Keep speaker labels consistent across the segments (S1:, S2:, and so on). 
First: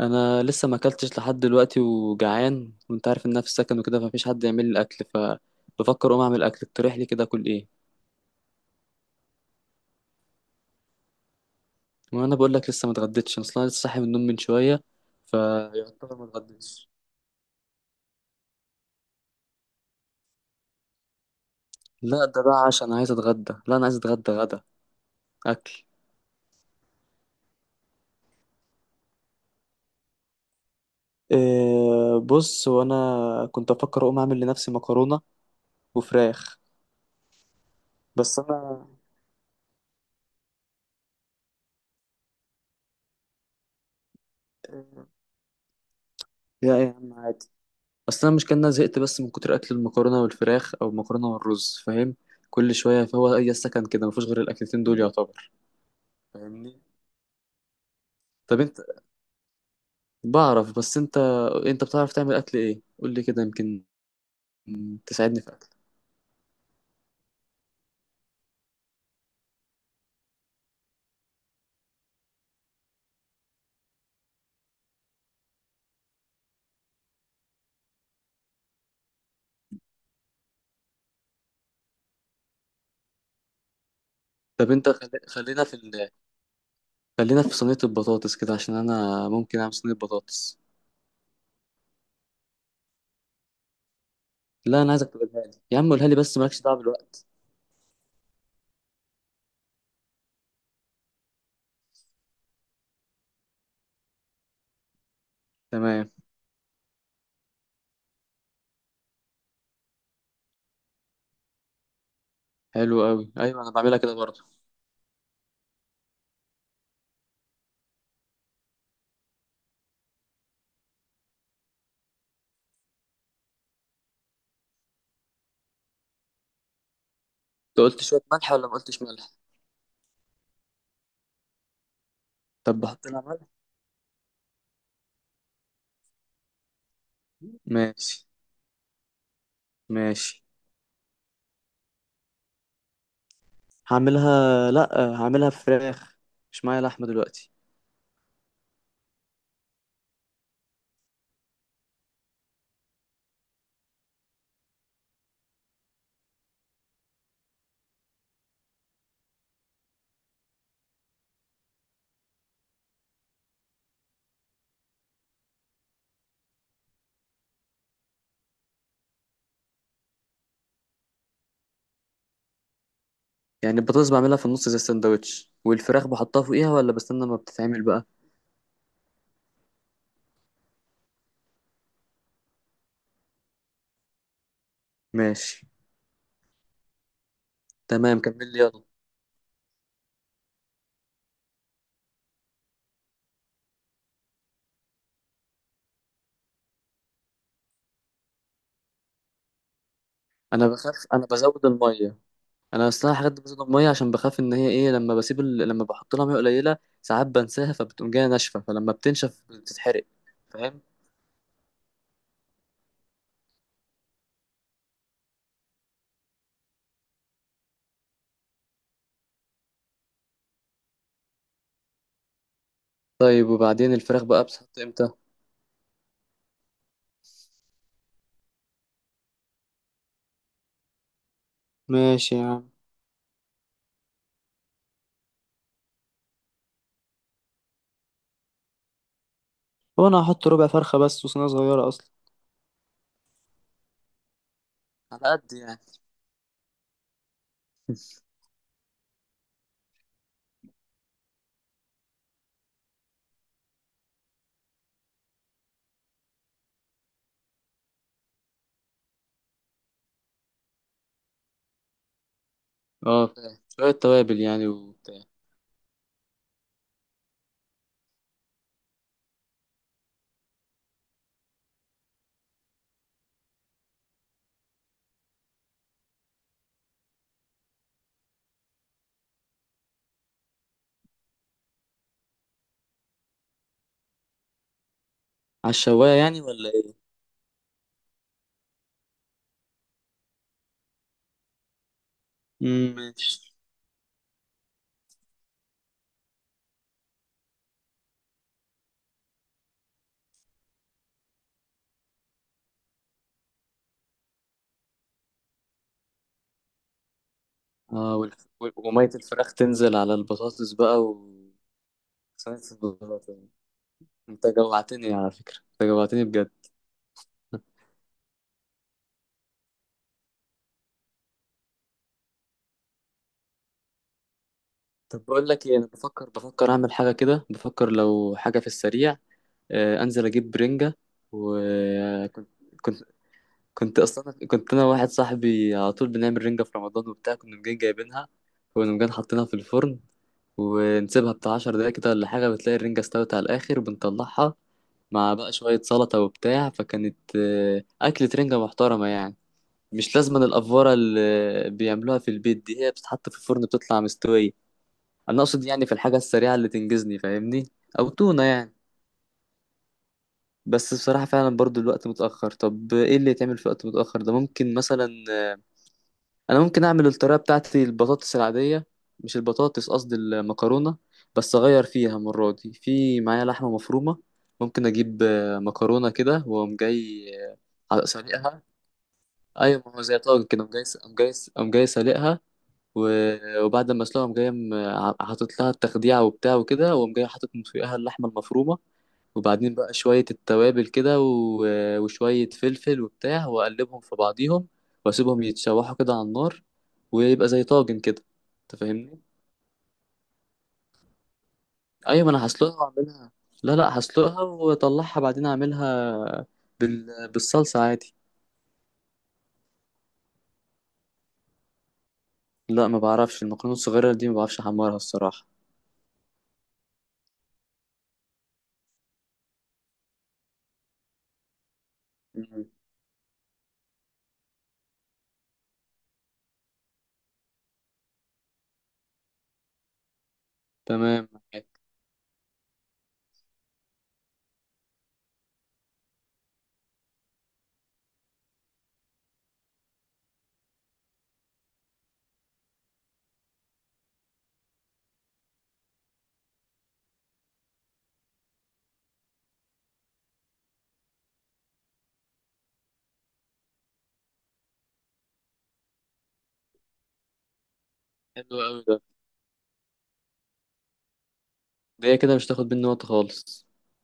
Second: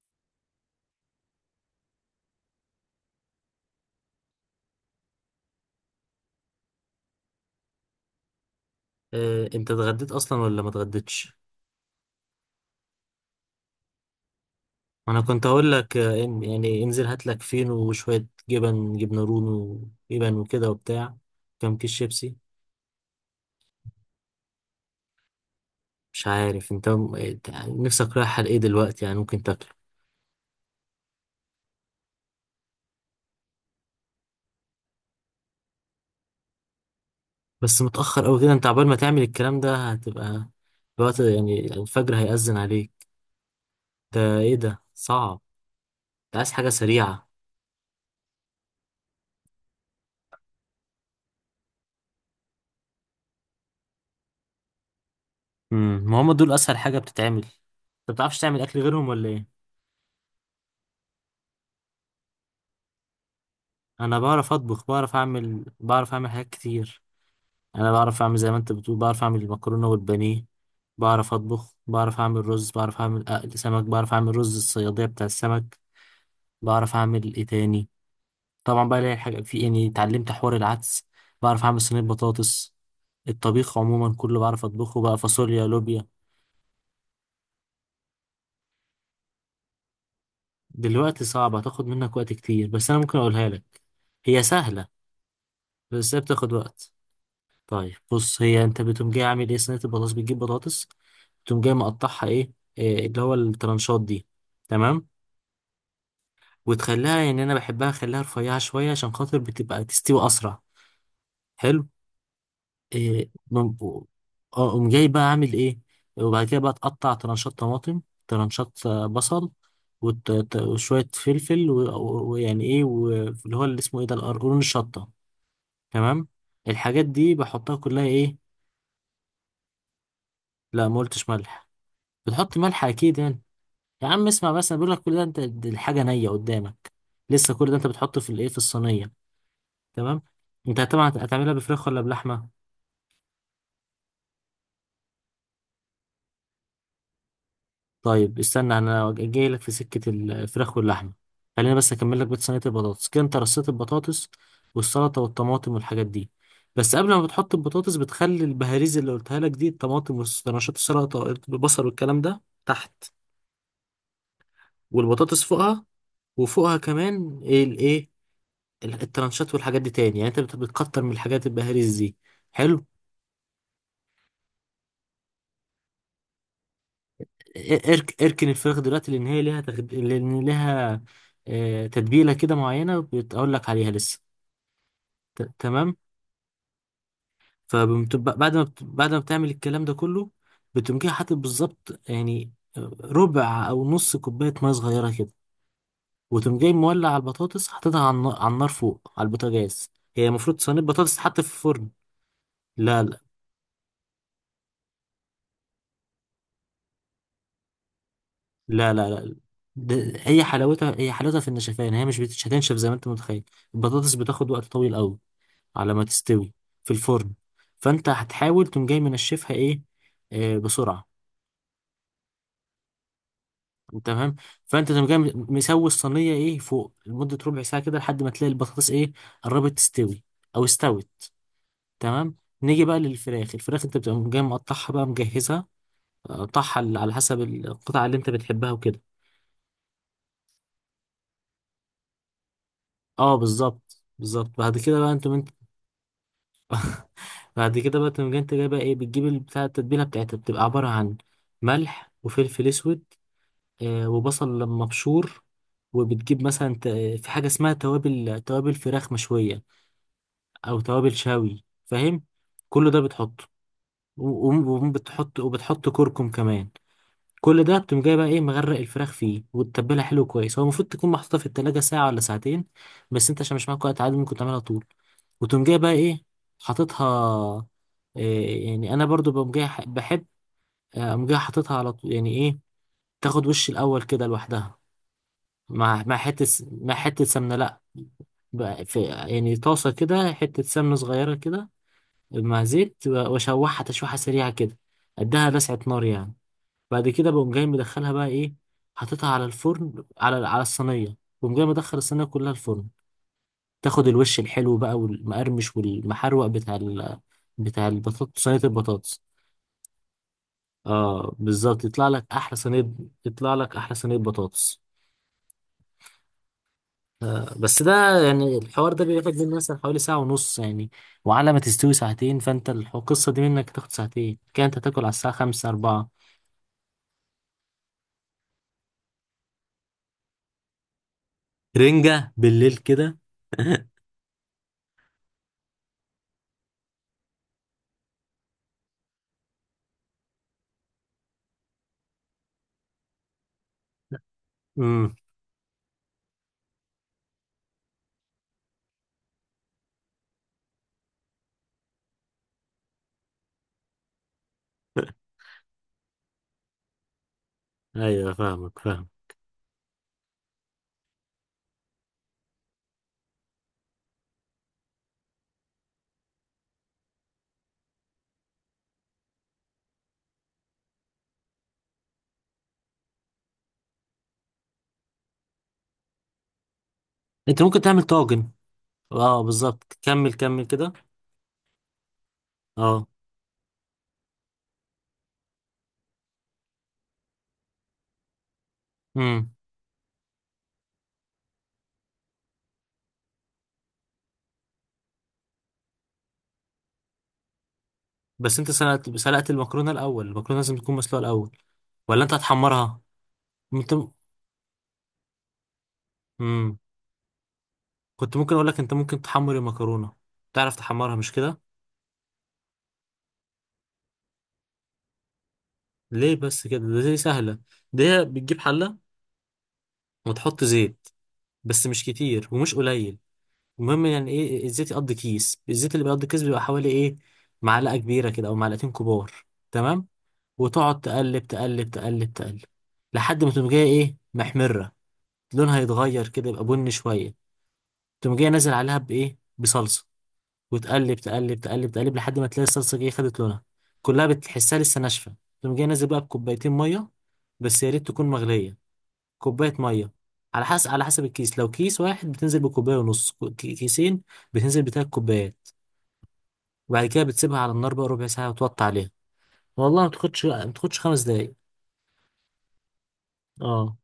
S1: انا لسه ما اكلتش لحد دلوقتي وجعان، وانت عارف ان انا في السكن وكده، فمفيش حد يعمل لي الاكل. فبفكر اقوم اعمل اكل. اقترح لي كده اكل ايه؟
S2: انت اتغديت اصلا ولا ما اتغديتش؟
S1: وانا بقول لك لسه ما اتغديتش. انا اصلا لسه صاحي من النوم من شويه،
S2: انا كنت هقول لك
S1: فيعتبر ما
S2: يعني
S1: اتغديتش.
S2: انزل هات لك فينو وشويه جبن، جبنه رومي وجبن وكده وبتاع، كام كيس
S1: لا
S2: شيبسي.
S1: ده بقى عشان عايز اتغدى. لا، انا عايز اتغدى غدا. اكل.
S2: مش عارف انت إنت نفسك رايح على ايه دلوقتي يعني ممكن تاكله،
S1: إيه؟ بص، وانا كنت افكر اقوم اعمل لنفسي مكرونه وفراخ.
S2: بس متاخر
S1: بس
S2: قوي كده. انت عبال
S1: انا
S2: ما تعمل الكلام ده هتبقى الوقت، يعني الفجر هيأذن عليك. ده ايه ده،
S1: إيه،
S2: صعب. انت عايز حاجه
S1: لا يا عم
S2: سريعه.
S1: عادي. اصل انا مش كان أنا زهقت، بس من كتر اكل المكرونه والفراخ او المكرونه والرز، فاهم؟ كل شويه، فهو اي سكن كده مفيش غير الاكلتين دول يعتبر.
S2: ما هم دول اسهل
S1: فاهمني.
S2: حاجه بتتعمل. انت بتعرفش تعمل
S1: طب
S2: اكل
S1: انت،
S2: غيرهم ولا ايه؟
S1: بعرف، بس انت، انت بتعرف تعمل اكل ايه؟ قول لي كده يمكن
S2: انا بعرف اطبخ، بعرف
S1: تساعدني في
S2: اعمل،
S1: اكل.
S2: بعرف اعمل حاجات كتير. انا بعرف اعمل زي ما انت بتقول، بعرف اعمل المكرونه والبانيه، بعرف اطبخ، بعرف اعمل رز، بعرف اعمل اقل سمك، بعرف اعمل رز الصياديه بتاع السمك. بعرف اعمل ايه تاني. طبعا بقى الاقي حاجه في إيه؟ يعني اتعلمت حوار العدس، بعرف اعمل صينيه بطاطس. الطبيخ عموما كله بعرف
S1: طب انت
S2: اطبخه، بقى
S1: خلينا
S2: فاصوليا لوبيا.
S1: خلينا في صينيه البطاطس كده، عشان انا ممكن اعمل صينيه بطاطس.
S2: دلوقتي صعبه هتاخد منك وقت كتير، بس انا ممكن اقولها لك. هي
S1: لا
S2: سهله
S1: انا عايزك تقولها لي، يا عم قولها
S2: بس
S1: لي
S2: هي
S1: بس
S2: بتاخد
S1: مالكش دعوه
S2: وقت.
S1: بالوقت.
S2: طيب بص، هي انت بتقوم جاي عامل ايه صينية البطاطس؟ بتجيب بطاطس، بتقوم جاي مقطعها ايه، إيه اللي هو الترانشات دي، تمام.
S1: تمام.
S2: وتخليها يعني انا بحبها اخليها رفيعة شوية عشان خاطر بتبقى تستوي اسرع، حلو.
S1: حلو
S2: إيه
S1: قوي، ايوه انا
S2: بم-
S1: بعملها كده برضه.
S2: اه قوم جاي بقى عامل ايه. وبعد كده بقى تقطع ترانشات طماطم، ترانشات بصل، وشوية فلفل ويعني ايه، واللي هو اللي اسمه ايه ده، القرقرون، الشطة، تمام. الحاجات دي بحطها
S1: انت قلت
S2: كلها
S1: شويه
S2: ايه.
S1: ملح ولا ما قلتش ملح؟
S2: لا ما قلتش ملح، بتحط
S1: طب
S2: ملح
S1: بحط
S2: اكيد
S1: لها
S2: يعني.
S1: ملح.
S2: يا عم اسمع بس، انا بقول لك كل ده، انت دي الحاجه نيه قدامك لسه. كل ده انت بتحطه
S1: ماشي،
S2: في الايه، في الصينيه، تمام.
S1: ماشي.
S2: انت طبعا هتعملها بفراخ ولا بلحمه؟
S1: هعملها لا، هعملها فراخ. مش معايا لحمة دلوقتي.
S2: طيب استنى انا جاي لك في سكه الفراخ واللحمه. خلينا بس اكمل لك بيت صينيه البطاطس كده. انت رصيت البطاطس والسلطه والطماطم والحاجات دي، بس قبل ما بتحط البطاطس بتخلي البهاريز اللي قلتها لك دي، الطماطم والرشات، السلطه، البصل والكلام ده تحت، والبطاطس فوقها، وفوقها كمان ايه الايه، الترانشات والحاجات دي تاني. يعني انت بتكتر من الحاجات البهاريز دي، حلو.
S1: يعني البطاطس بعملها في النص زي السندوتش والفراخ بحطها فوقيها، ولا بستنى ما بتتعمل بقى؟
S2: اركن الفراخ دلوقتي، لان هي ليها لان ليها تتبيله كده معينه بتقول لك عليها لسه.
S1: ماشي.
S2: تمام. فبعد
S1: تمام كمل لي
S2: ما بت...
S1: يلا.
S2: بعد ما بتعمل الكلام ده كله، بتقوم جاي حاطط بالظبط يعني ربع او نص كوبايه ميه صغيره كده. وتقوم جاي مولع على البطاطس، حاططها على النار، فوق على البوتاجاز. هي المفروض
S1: انا
S2: صينيه
S1: بخاف،
S2: بطاطس
S1: انا
S2: تتحط في
S1: بزود
S2: الفرن.
S1: المية. انا
S2: لا
S1: اصلا
S2: لا
S1: الحاجات دي بزود المية، عشان بخاف ان هي ايه لما لما بحط لها مية قليلة ساعات بنساها، فبتقوم جاية ناشفة،
S2: لا
S1: فلما
S2: لا لا،
S1: بتنشف بتتحرق.
S2: ده هي
S1: فاهم؟
S2: حلاوتها، هي حلاوتها في النشفان. هي مش بتش- هتنشف زي ما انت متخيل. البطاطس بتاخد وقت طويل قوي على ما تستوي في الفرن. فانت هتحاول تقوم جاي منشفها ايه، آه بسرعه.
S1: طيب وبعدين
S2: انت
S1: الفراخ
S2: فاهم.
S1: بقى بتحط
S2: فانت تقوم
S1: امتى؟
S2: جاي مسوي الصينيه ايه فوق لمده ربع ساعه كده لحد ما تلاقي البطاطس ايه، قربت تستوي او استوت،
S1: ماشي
S2: تمام.
S1: يا عم.
S2: نيجي بقى للفراخ. الفراخ انت بتقوم جاي مقطعها بقى مجهزها، قطعها على حسب القطعه اللي انت بتحبها وكده.
S1: هو انا هحط ربع فرخة بس، وصينية صغيرة اصلا،
S2: اه بالظبط بالظبط، بعد كده بقى
S1: على
S2: انتم
S1: قد يعني.
S2: بعد كده بقى تقوم جاي، انت جايبه ايه، بتجيب البتاع، التتبيله بتاعتها بتبقى عباره عن ملح وفلفل اسود، آه وبصل لما مبشور. وبتجيب مثلا ت- في حاجه اسمها توابل، توابل فراخ مشويه او توابل شوي فاهم. كل ده
S1: اه
S2: بتحطه،
S1: فاهم. شوية توابل
S2: و-
S1: يعني
S2: و-
S1: وبتاع.
S2: وبتحط وبتحط كركم كمان. كل ده بتقوم جاي بقى ايه مغرق الفراخ فيه وتتبلها حلو كويس. هو المفروض تكون محطوطه في التلاجة ساعه ولا ساعتين، بس انت عشان مش معاك وقت عادي ممكن تعملها طول. وتقوم جاي بقى ايه حاططها. إيه يعني انا برضو بقوم جاي بحب اقوم جاي حاططها على طول، يعني ايه، تاخد وش الاول كده لوحدها
S1: على الشواية يعني ولا
S2: مع
S1: ايه؟
S2: حته سمنه. لا بقى في يعني طاسه كده، حته سمنه صغيره كده مع
S1: مم،
S2: زيت
S1: ماشي.
S2: واشوحها تشويحه سريعه كده، اديها لسعه نار يعني. بعد كده بقوم جاي مدخلها بقى ايه، حاططها على الفرن، على الصينيه، بقوم جاي مدخل الصينيه كلها الفرن. تاخد الوش الحلو بقى والمقرمش والمحروق بتاع
S1: اه
S2: البطاطس،
S1: والف...
S2: صينيه
S1: و- ومية
S2: البطاطس.
S1: الفراخ تنزل على البطاطس بقى و...
S2: اه بالظبط، يطلع لك احلى
S1: صينية
S2: صينيه،
S1: البطاطس.
S2: يطلع لك احلى صينيه
S1: انت
S2: بطاطس.
S1: جوعتني على فكرة، انت جوعتني بجد.
S2: آه بس ده يعني الحوار ده بياخد مني مثلا حوالي ساعه ونص يعني، وعلى ما تستوي ساعتين. فانت القصه دي منك تاخد ساعتين كده، انت تاكل على
S1: طب
S2: الساعه
S1: بقول لك
S2: 5
S1: ايه، انا
S2: 4.
S1: بفكر، بفكر اعمل حاجة كده، بفكر لو حاجة في السريع. آه انزل اجيب برنجة.
S2: رنجه
S1: وكنت
S2: بالليل
S1: كنت
S2: كده؟
S1: كنت اصلا، كنت انا واحد صاحبي على طول بنعمل رنجة في رمضان وبتاع، كنا مجان جايبينها، كنا مجان حاطينها في الفرن ونسيبها بتاع 10 دقايق كده ولا حاجة، بتلاقي الرنجة استوت على الآخر بنطلعها
S2: امم،
S1: مع بقى شوية سلطة وبتاع. فكانت أكلة رنجة محترمة يعني. مش لازم الأفورة اللي بيعملوها في البيت دي. هي بتتحط في الفرن بتطلع مستوية. أنا أقصد يعني في الحاجة السريعة اللي تنجزني، فاهمني؟ أو
S2: ايوه
S1: تونة يعني.
S2: فاهمك فاهم.
S1: بس بصراحة فعلا برضو الوقت متأخر. طب إيه اللي يتعمل في وقت متأخر ده؟ ممكن مثلا انا ممكن اعمل الطريقه بتاعتي، البطاطس العاديه، مش البطاطس، قصدي المكرونه. بس اغير فيها المره دي، في معايا لحمه مفرومه. ممكن اجيب مكرونه كده واقوم جاي
S2: انت ممكن تعمل طاجن.
S1: سالقها.
S2: اه
S1: ايوه، ما
S2: بالظبط،
S1: هو زي
S2: كمل
S1: طاجن كده
S2: كمل
S1: قوم جاي
S2: كده.
S1: قوم جاي قوم جاي سالقها.
S2: اه،
S1: وبعد ما اسلقها قوم جاي حاطط لها التخديعه وبتاع وكده، واقوم جاي حاطط من فوقها اللحمه المفرومه.
S2: امم.
S1: وبعدين بقى شوية التوابل كده وشوية فلفل وبتاع، وأقلبهم في بعضيهم وأسيبهم يتشوحوا كده على النار، ويبقى زي طاجن كده.
S2: بس انت
S1: أنت
S2: سلقت
S1: فاهمني؟
S2: سلقت المكرونه الاول؟ المكرونه لازم تكون مسلوقه الاول ولا
S1: أيوة، ما
S2: انت
S1: أنا هسلقها
S2: هتحمرها؟
S1: وأعملها. لا
S2: انت
S1: لا، هسلقها وأطلعها بعدين أعملها
S2: امم
S1: بالصلصة عادي.
S2: كنت ممكن اقول لك انت ممكن تحمر المكرونه، تعرف تحمرها مش كده؟
S1: لا ما بعرفش المكرونة الصغيرة دي، ما بعرفش أحمرها الصراحة.
S2: ليه بس كده، ده دي سهله. ده هي بتجيب حله وتحط زيت، بس مش كتير
S1: مم.
S2: ومش قليل. المهم يعني ايه الزيت يقضي كيس، الزيت اللي بيقضي كيس بيبقى حوالي ايه، معلقه كبيره كده او معلقتين كبار، تمام. وتقعد
S1: تمام
S2: تقلب
S1: معاك.
S2: تقلب تقلب تقلب لحد ما تقوم جاية ايه محمرة، لونها يتغير كده يبقى بني شوية. تقوم جاية نازل عليها بإيه، بصلصة، وتقلب تقلب تقلب تقلب لحد ما تلاقي الصلصة جاية خدت لونها كلها، بتحسها لسه ناشفة. تقوم جاية نازل بقى بكوبايتين مية، بس يا ريت تكون مغلية. كوباية مية، على حسب الكيس. لو كيس واحد بتنزل بكوباية ونص، كيسين بتنزل بتلات كوبايات. وبعد كده بتسيبها على النار بقى ربع ساعة
S1: حلو أوي
S2: وتوطي
S1: ده.
S2: عليها. والله ما تاخدش، ما تاخدش خمس دقايق.
S1: ده هي كده مش هتاخد مني وقت خالص.
S2: اه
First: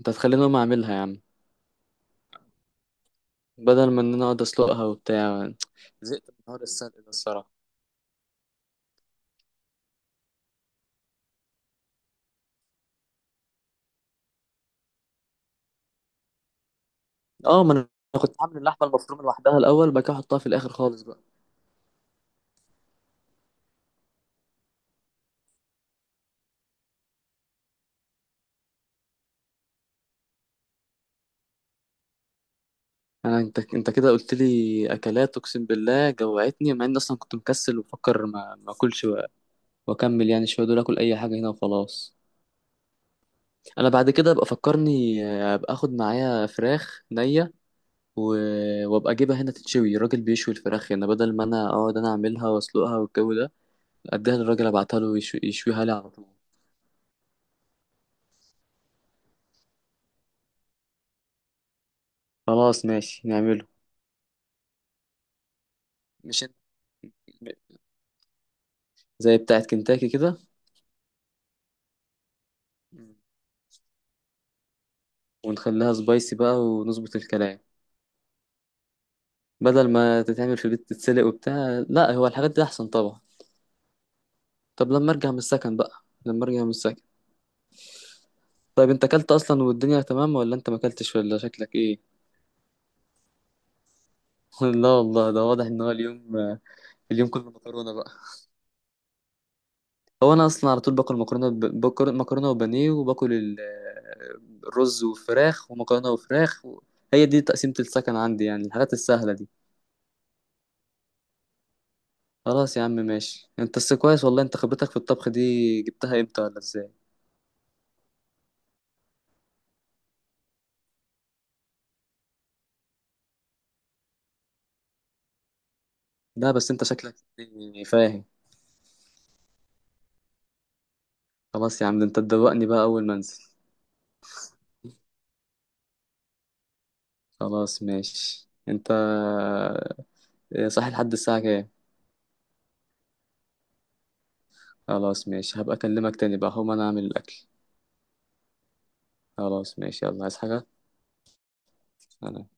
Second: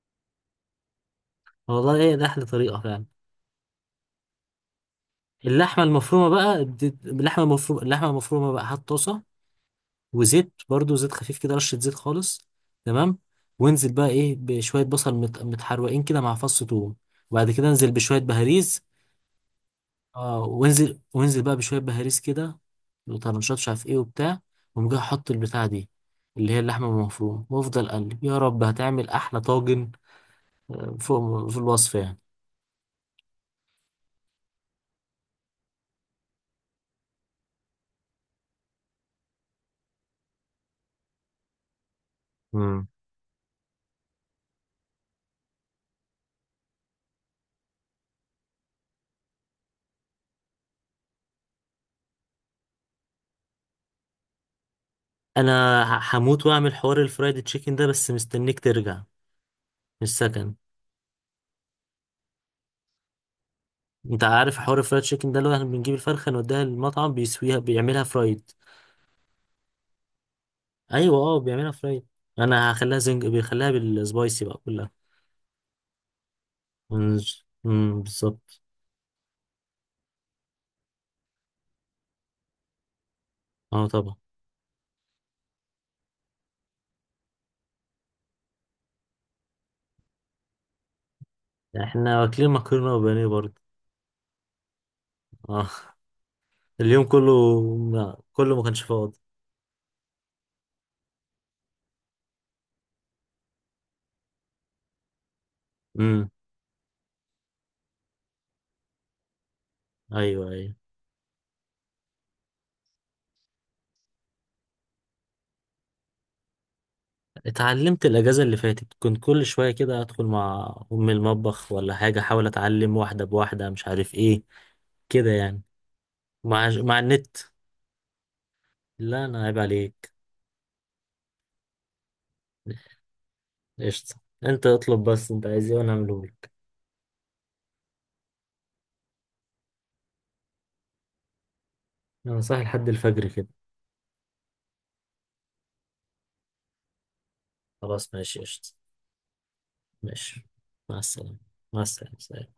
S1: أنت هتخليني أقوم أعملها يا عم،
S2: والله، هي ده احلى طريقه فعلا.
S1: بدل ما إن أنا أقعد أسلقها وبتاع.
S2: اللحمه المفرومه
S1: زهقت من حوار
S2: بقى دي-
S1: السلق ده
S2: اللحمه
S1: الصراحة.
S2: المفرومه اللحمه المفرومه بقى، هات طاسه وزيت، برضو زيت خفيف كده، رشه زيت خالص، تمام. وانزل بقى ايه بشويه بصل متحروقين كده مع فص ثوم، وبعد
S1: اه
S2: كده
S1: ما انا
S2: انزل بشويه
S1: كنت عامل
S2: بهاريز.
S1: اللحمه المفرومه لوحدها الاول بعد كده احطها
S2: اه،
S1: في الاخر خالص بقى.
S2: وانزل بقى بشويه بهاريز كده، وطرنشات مش عارف ايه وبتاع، وقوم جاي احط البتاع دي اللي هي اللحمه المفرومه، وافضل اقلب، يا رب هتعمل احلى طاجن، فوق فوق الوصف
S1: انا انت كده قلت لي اكلات اقسم بالله جوعتني، مع اني اصلا كنت مكسل وفكر ما اكلش، واكمل يعني شويه دول اكل اي حاجه هنا وخلاص.
S2: يعني.
S1: انا بعد كده ابقى فكرني ابقى اخد معايا فراخ نيه و... وابقى اجيبها هنا تتشوي. الراجل بيشوي الفراخ هنا بدل ما انا اقعد انا اعملها واسلقها والجو ده. اديها للراجل ابعتها له
S2: انا
S1: يشويها لي على طول.
S2: هموت واعمل حوار الفرايد تشيكن ده، بس مستنيك ترجع من السكن.
S1: خلاص ماشي نعمله.
S2: انت عارف حوار الفرايد تشيكن ده اللي هو احنا بنجيب الفرخه
S1: مش انت-...
S2: نوديها المطعم بيسويها، بيعملها فرايد.
S1: زي بتاعت كنتاكي كده.
S2: ايوه اه، بيعملها فرايد. انا هخليها زنج، بيخليها بالسبايسي بقى كلها.
S1: ونخليها سبايسي بقى ونظبط
S2: مم،
S1: الكلام.
S2: مم، بالظبط.
S1: بدل ما تتعمل في البيت تتسلق وبتاع، لا هو الحاجات دي احسن طبعا.
S2: اه طبعا.
S1: طب لما ارجع من السكن بقى. لما ارجع من السكن. طيب انت اكلت اصلا والدنيا تمام، ولا انت ما اكلتش ولا شكلك ايه؟
S2: احنا واكلين مكرونه وبانيه برضه.
S1: لا والله ده واضح
S2: اه
S1: ان هو اليوم
S2: اليوم
S1: اليوم كله
S2: كله
S1: مكرونه بقى.
S2: كله ما كانش فاضي.
S1: هو انا اصلا على طول باكل مكرونه، باكل مكرونه وبانيه وباكل الرز وفراخ ومكرونه
S2: امم،
S1: وفراخ و... هي دي تقسيمه السكن عندي يعني، الحاجات السهله دي.
S2: ايوه ايوه.
S1: خلاص يا عم ماشي. انت بس كويس والله، انت خبرتك في الطبخ دي جبتها امتى ولا ازاي؟
S2: اتعلمت الأجازة اللي فاتت، كنت كل شوية كده أدخل مع أم المطبخ ولا حاجة أحاول أتعلم واحدة بواحدة مش عارف إيه كده يعني،
S1: لا
S2: مع
S1: بس انت
S2: مع
S1: شكلك
S2: النت.
S1: يعني فاهم.
S2: لا أنا عيب عليك.
S1: خلاص يا عم ده انت تدوقني بقى اول ما انزل.
S2: قشطة، أنت اطلب بس أنت عايز إيه وأنا أعملهولك.
S1: خلاص ماشي. انت صحي لحد الساعة كام؟
S2: أنا صاحي لحد الفجر كده.
S1: خلاص ماشي. هبقى اكلمك تاني بقى. هقوم انا اعمل الاكل.
S2: خلاص ماشي قشطة.
S1: خلاص ماشي يلا عايز
S2: ماشي.
S1: حاجة.
S2: مع السلامة. مع
S1: سلام.
S2: السلامة.